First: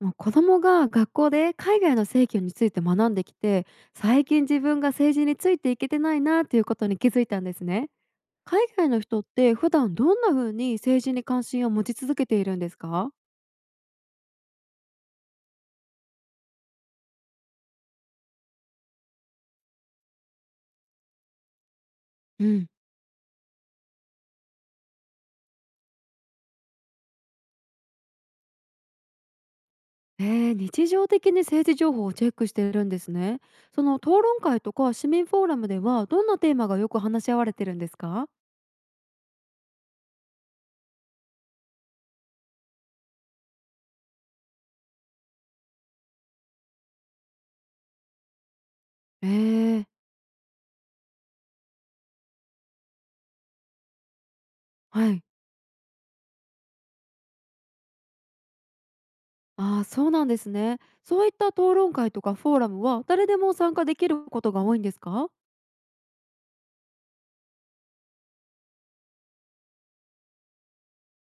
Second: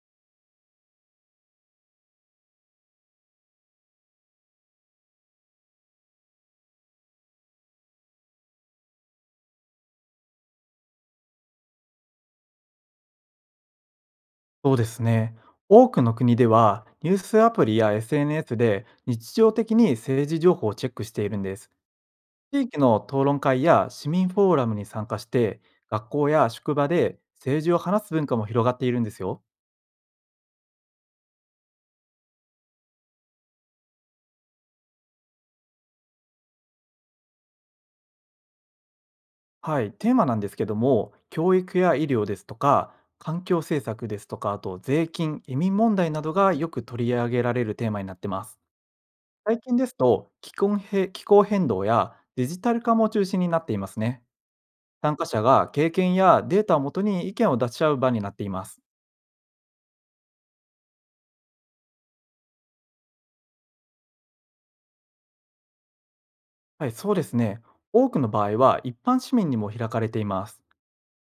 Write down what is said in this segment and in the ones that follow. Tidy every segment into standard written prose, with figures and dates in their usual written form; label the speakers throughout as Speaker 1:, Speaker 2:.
Speaker 1: もう子供が学校で海外の政教について学んできて、最近自分が政治についていけてないなということに気づいたんですね。海外の人って普段どんな風に政治に関心を持ち続けているんですか？
Speaker 2: そうですね。多くの国では、ニュースアプリや SNS で日常的に政治情報をチェックしているんです。
Speaker 1: う
Speaker 2: 地
Speaker 1: ん。
Speaker 2: 域の討論会や市民フォーラムに参加して、学校や職場で政治を話す文化も広がっているんですよ。
Speaker 1: 日常的に政治情報をチェックしているんですね。その討論会とか市民フォーラムではどんなテーマがよく話し合われてるんですか？
Speaker 2: はい、テーマなんですけども、教育や医療ですとか、環境政策ですとか、あと税金、移民問題などがよく取り上げられるテーマになってます。
Speaker 1: え
Speaker 2: 最近
Speaker 1: ー。
Speaker 2: ですと気候変動やデジタル化も中心になっていますね。
Speaker 1: は
Speaker 2: 参
Speaker 1: い。
Speaker 2: 加者が経験やデータをもとに意見を出し合う場になっています。
Speaker 1: ああ、そうなんですね。そういった討論会とかフォーラムは誰でも参加できることが多いんですか？
Speaker 2: はい、そうですね。多くの場合は一般市民にも開かれています。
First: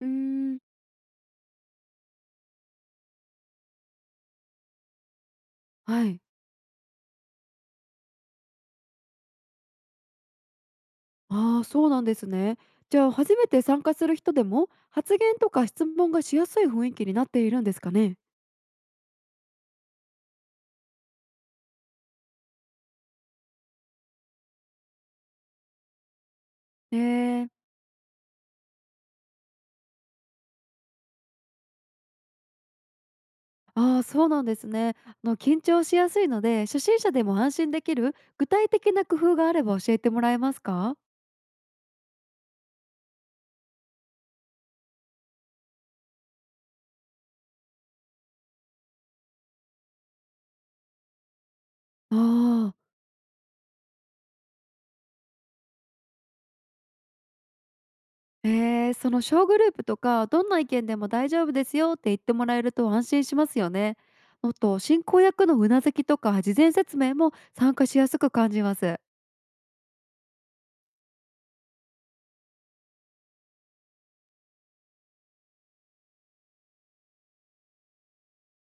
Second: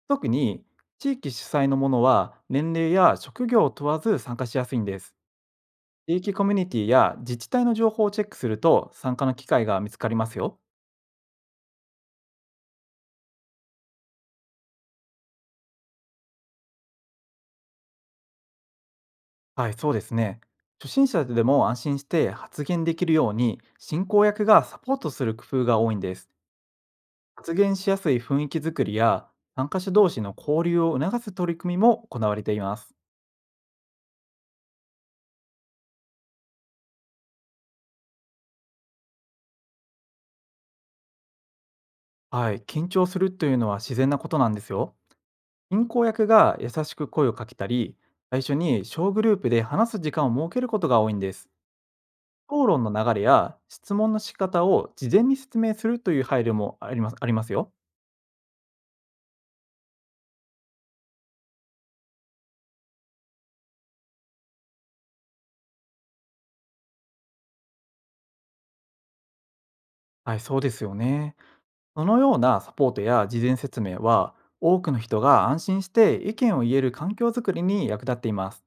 Speaker 1: うー
Speaker 2: 特
Speaker 1: ん。
Speaker 2: に地域主催のものは年齢や職業を問わず参加しやすいんです。
Speaker 1: は
Speaker 2: 地
Speaker 1: い。
Speaker 2: 域コミュニティや自治体の情報をチェックすると参加の機会が見つかりますよ。
Speaker 1: ああ、そうなんですね。じゃあ、初めて参加する人でも発言とか質問がしやすい雰囲気になっているんですかね。
Speaker 2: はい、そうですね。初心者でも安心して発言できるように進行役がサポートする工夫が多いんです。
Speaker 1: えー。
Speaker 2: 発言しやすい雰囲気づくりや参加者同士の交流を促す取り組みも行われています。
Speaker 1: ああ、そうなんですね。緊張しやすいので、初心者でも安心できる具体的な工夫があれば教えてもらえますか？
Speaker 2: はい、緊張するというのは自然なことなんですよ。進行役が優しく声をかけたり、最初に小グループで話す時間を設けることが多いんです。
Speaker 1: あ
Speaker 2: 討
Speaker 1: あ、
Speaker 2: 論の流れや質問の仕方を事前に説明するという配慮もありますよ。
Speaker 1: えその小グループとかどんな意見でも大丈夫ですよって言ってもらえると安心しますよね。あと進行役のうなずきとか事前説明も参加しやすく感じます。
Speaker 2: はい、そうですよね。そのようなサポートや事前説明は、多くの人が安心して意見を言える環境づくりに役立っています。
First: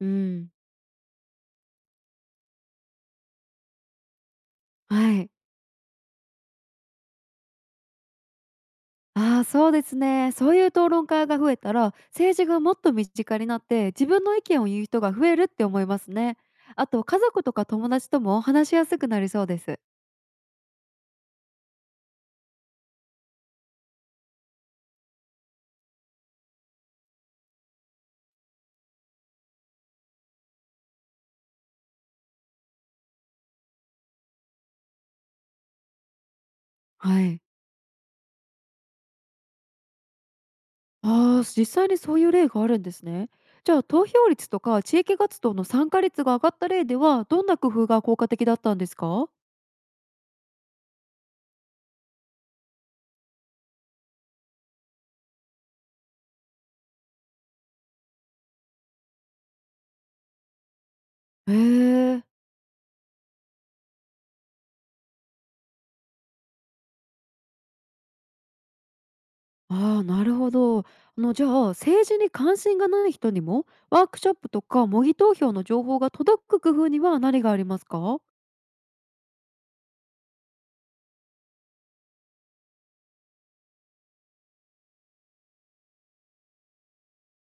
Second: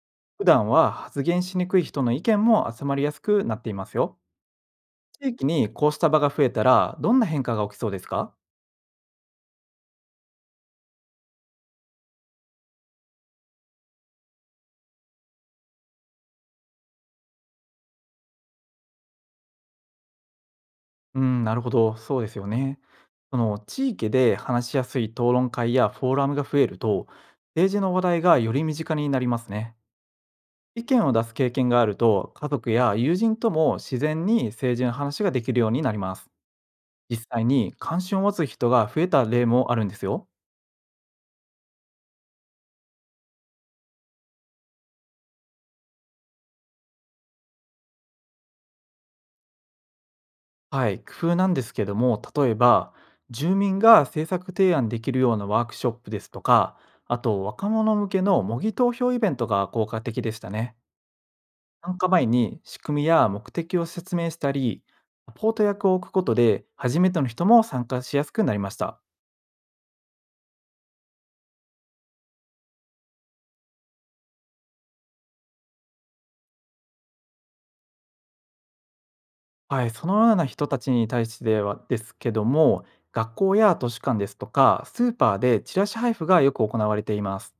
Speaker 1: う
Speaker 2: 普
Speaker 1: ん。
Speaker 2: 段は発言しにくい人の意見も集まりやすくなっていますよ。
Speaker 1: は
Speaker 2: 地
Speaker 1: い。
Speaker 2: 域にこうした場が増えたら、どんな変化が起きそうですか？
Speaker 1: ああ、そうですね。そういう討論会が増えたら、政治がもっと身近になって、自分の意見を言う人が増えるって思いますね。あと、家族とか友達とも話しやすくなりそうです。
Speaker 2: うん、なるほど、そうですよね。その地域で話しやすい討論会やフォーラムが増えると、政治の話題がより身近になりますね。意見を出す経験があると、家族や友人とも自然に政治の話ができるようになります。実
Speaker 1: はい。
Speaker 2: 際に関心を持つ人が増えた例もあるんですよ。
Speaker 1: ああ、実際にそういう例があるんですね。じゃあ、投票率とか地域活動の参加率が上がった例では、どんな工夫が効果的だったんですか？
Speaker 2: はい、工夫なんですけども、例えば、住民が政策提案できるようなワークショップですとか、あと若者向けの模擬投票イベントが効果的でしたね。
Speaker 1: へ
Speaker 2: 参加
Speaker 1: え。
Speaker 2: 前に仕組みや目的を説明したり、サポート役を置くことで、初めての人も参加しやすくなりました。
Speaker 1: ああ、なるほど。じゃあ、政治に関心がない人にも、ワークショップとか模擬投票の情報が届く工夫には何がありますか？
Speaker 2: はい、そのような人たちに対してはですけども、学校や図書館ですとか、スーパーでチラシ配布がよく行われています。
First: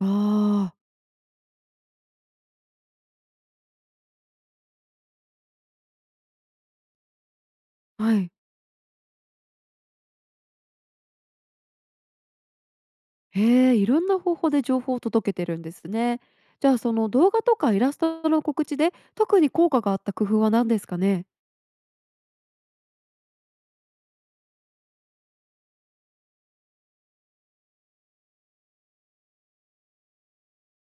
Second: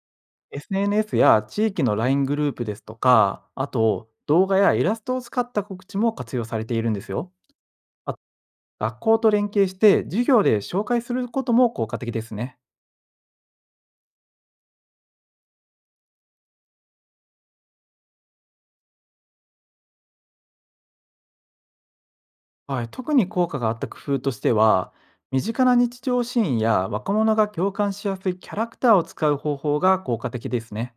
Speaker 1: あ
Speaker 2: SNS や地域の LINE グループですとか、あと動画やイラストを使った告知も活用されているんですよ。
Speaker 1: あ、は
Speaker 2: あ、
Speaker 1: い。
Speaker 2: 学校と連携して授業で紹介することも効果的ですね。
Speaker 1: へえ、いろんな方法で情報を届けてるんですね。じゃあその動画とかイラストの告知で特に効果があった工夫は何ですかね？
Speaker 2: はい、特に効果があった工夫としては、身近な日常シーンや若者が共感しやすいキャラクターを使う方法が効果的ですね。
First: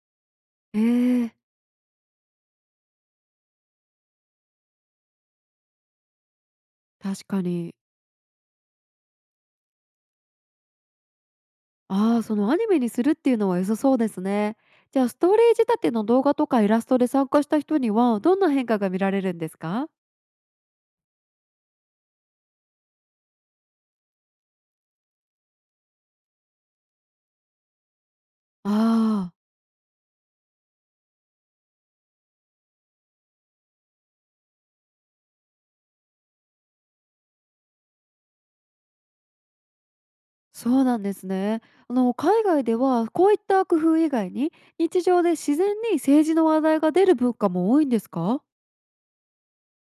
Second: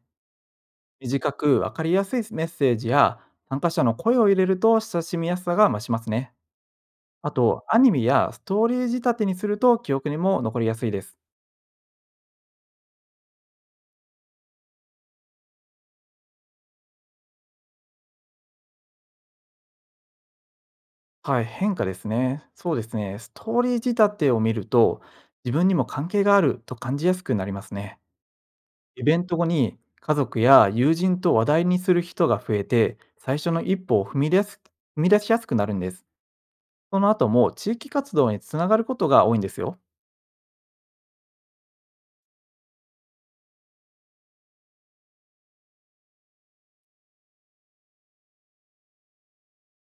Speaker 1: ええ。
Speaker 2: 短く分かりやすいメッセージや参加者の声を入れると親しみやすさが増しますね。
Speaker 1: 確
Speaker 2: あ
Speaker 1: か
Speaker 2: と、
Speaker 1: に。
Speaker 2: アニメやストーリー仕立てにすると記憶にも残りやすいです。
Speaker 1: ああ、そのアニメにするっていうのは良さそうですね。じゃあストーリー仕立ての動画とかイラストで参加した人にはどんな変化が見られるんですか？
Speaker 2: はい、変化ですね。そうですね。ストーリー仕立てを見ると、自分にも関係があると感じやすくなりますね。
Speaker 1: あ
Speaker 2: イベン
Speaker 1: あ、
Speaker 2: ト後に家族や友人と話題にする人が増えて、最初の一歩を踏み出しやすくなるんです。その後も地域活動につながることが多いんですよ。
Speaker 1: そうなんですね。海外ではこういった工夫以外に日常で自然に政治の話題が出る文化も多いんですか？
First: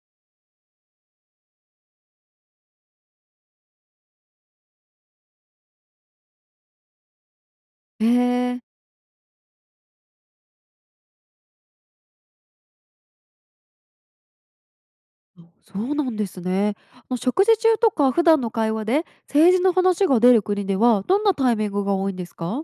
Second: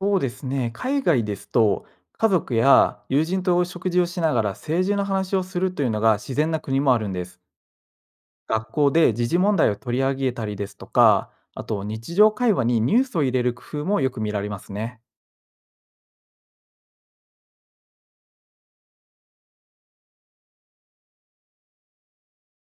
Speaker 2: そうですね。海外ですと、家族や友人と食事をしながら政治の話をするというのが自然な国もあるんです。
Speaker 1: へえ。
Speaker 2: 学校で時事問題を取り上げたりですとか、あと日常会話にニュースを入れる工夫もよく見られますね。
Speaker 1: あ、そうなんですね。食事中とか普段の会話で政治の話が出る国ではどんなタイミングが多いんですか？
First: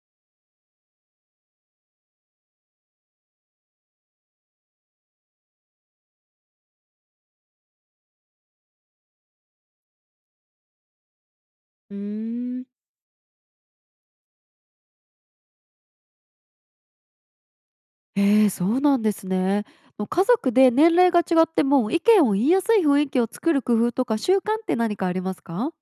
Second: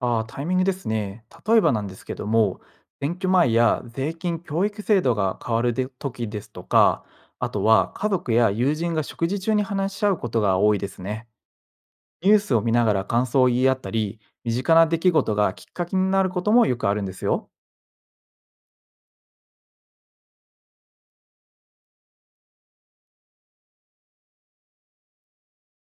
Speaker 2: ああ、タイミングですね。例えばなんですけども、選挙前や税金教育制度が変わるで時ですとか、あとは家族や友人が食事中に話し合うことが多いですね。
Speaker 1: うー
Speaker 2: ニュースを
Speaker 1: ん。
Speaker 2: 見ながら感想を言い合ったり、身近な出来事がきっかけになることもよくあるんですよ。
Speaker 1: そうなんですね。家族で年齢が違っても意見を言いやすい雰囲気を作る工夫とか習慣って何かありますか？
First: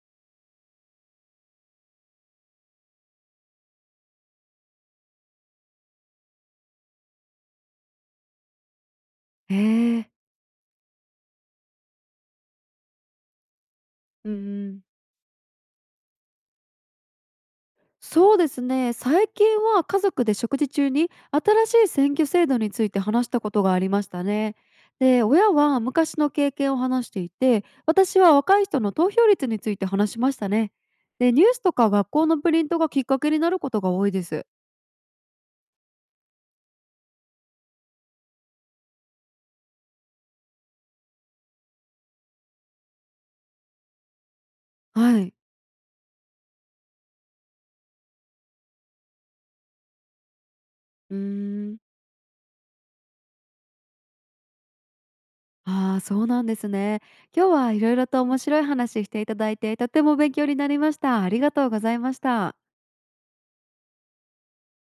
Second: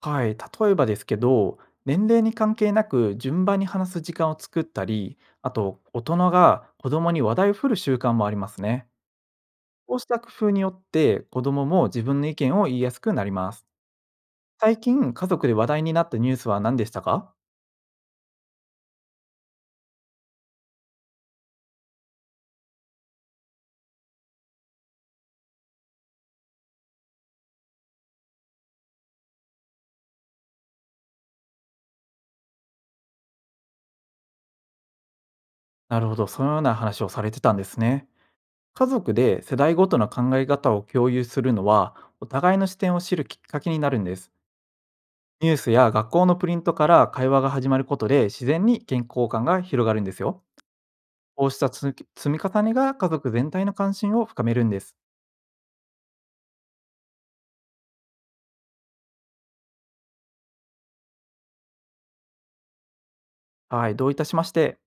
Speaker 2: はい、例えばですけど、年齢に関係なく順番に話す時間を作ったり、あと大人が子供に話題を振る習慣もありますね。
Speaker 1: え
Speaker 2: こうし
Speaker 1: ー。
Speaker 2: た工夫によって子供も自分の意見を言いやすくなります。
Speaker 1: うんう
Speaker 2: 最
Speaker 1: ん。
Speaker 2: 近家族で話題になったニュースは何でしたか？
Speaker 1: そうですね。最近は家族で食事中に新しい選挙制度について話したことがありましたね。で親は昔の経験を話していて、私は若い人の投票率について話しましたね。でニュースとか学校のプリントがきっかけになることが多いです。
Speaker 2: なるほど、そのような話をされてたんですね。家族で世代ごとの考え方を共有するのは、お互いの視点を知るきっかけになるんです。
Speaker 1: はい。
Speaker 2: ニュースや学校のプリントから会話が始まることで自然に健康感が広がるんですよ。
Speaker 1: うー
Speaker 2: こうした
Speaker 1: ん。
Speaker 2: 積み重ねが、家族全体の関心を深めるんです。
Speaker 1: ああ、そうなんですね。今日はいろいろと面白い話していただいてとても勉強になりました。ありがとうございました。
Speaker 2: はい、どういたしまして。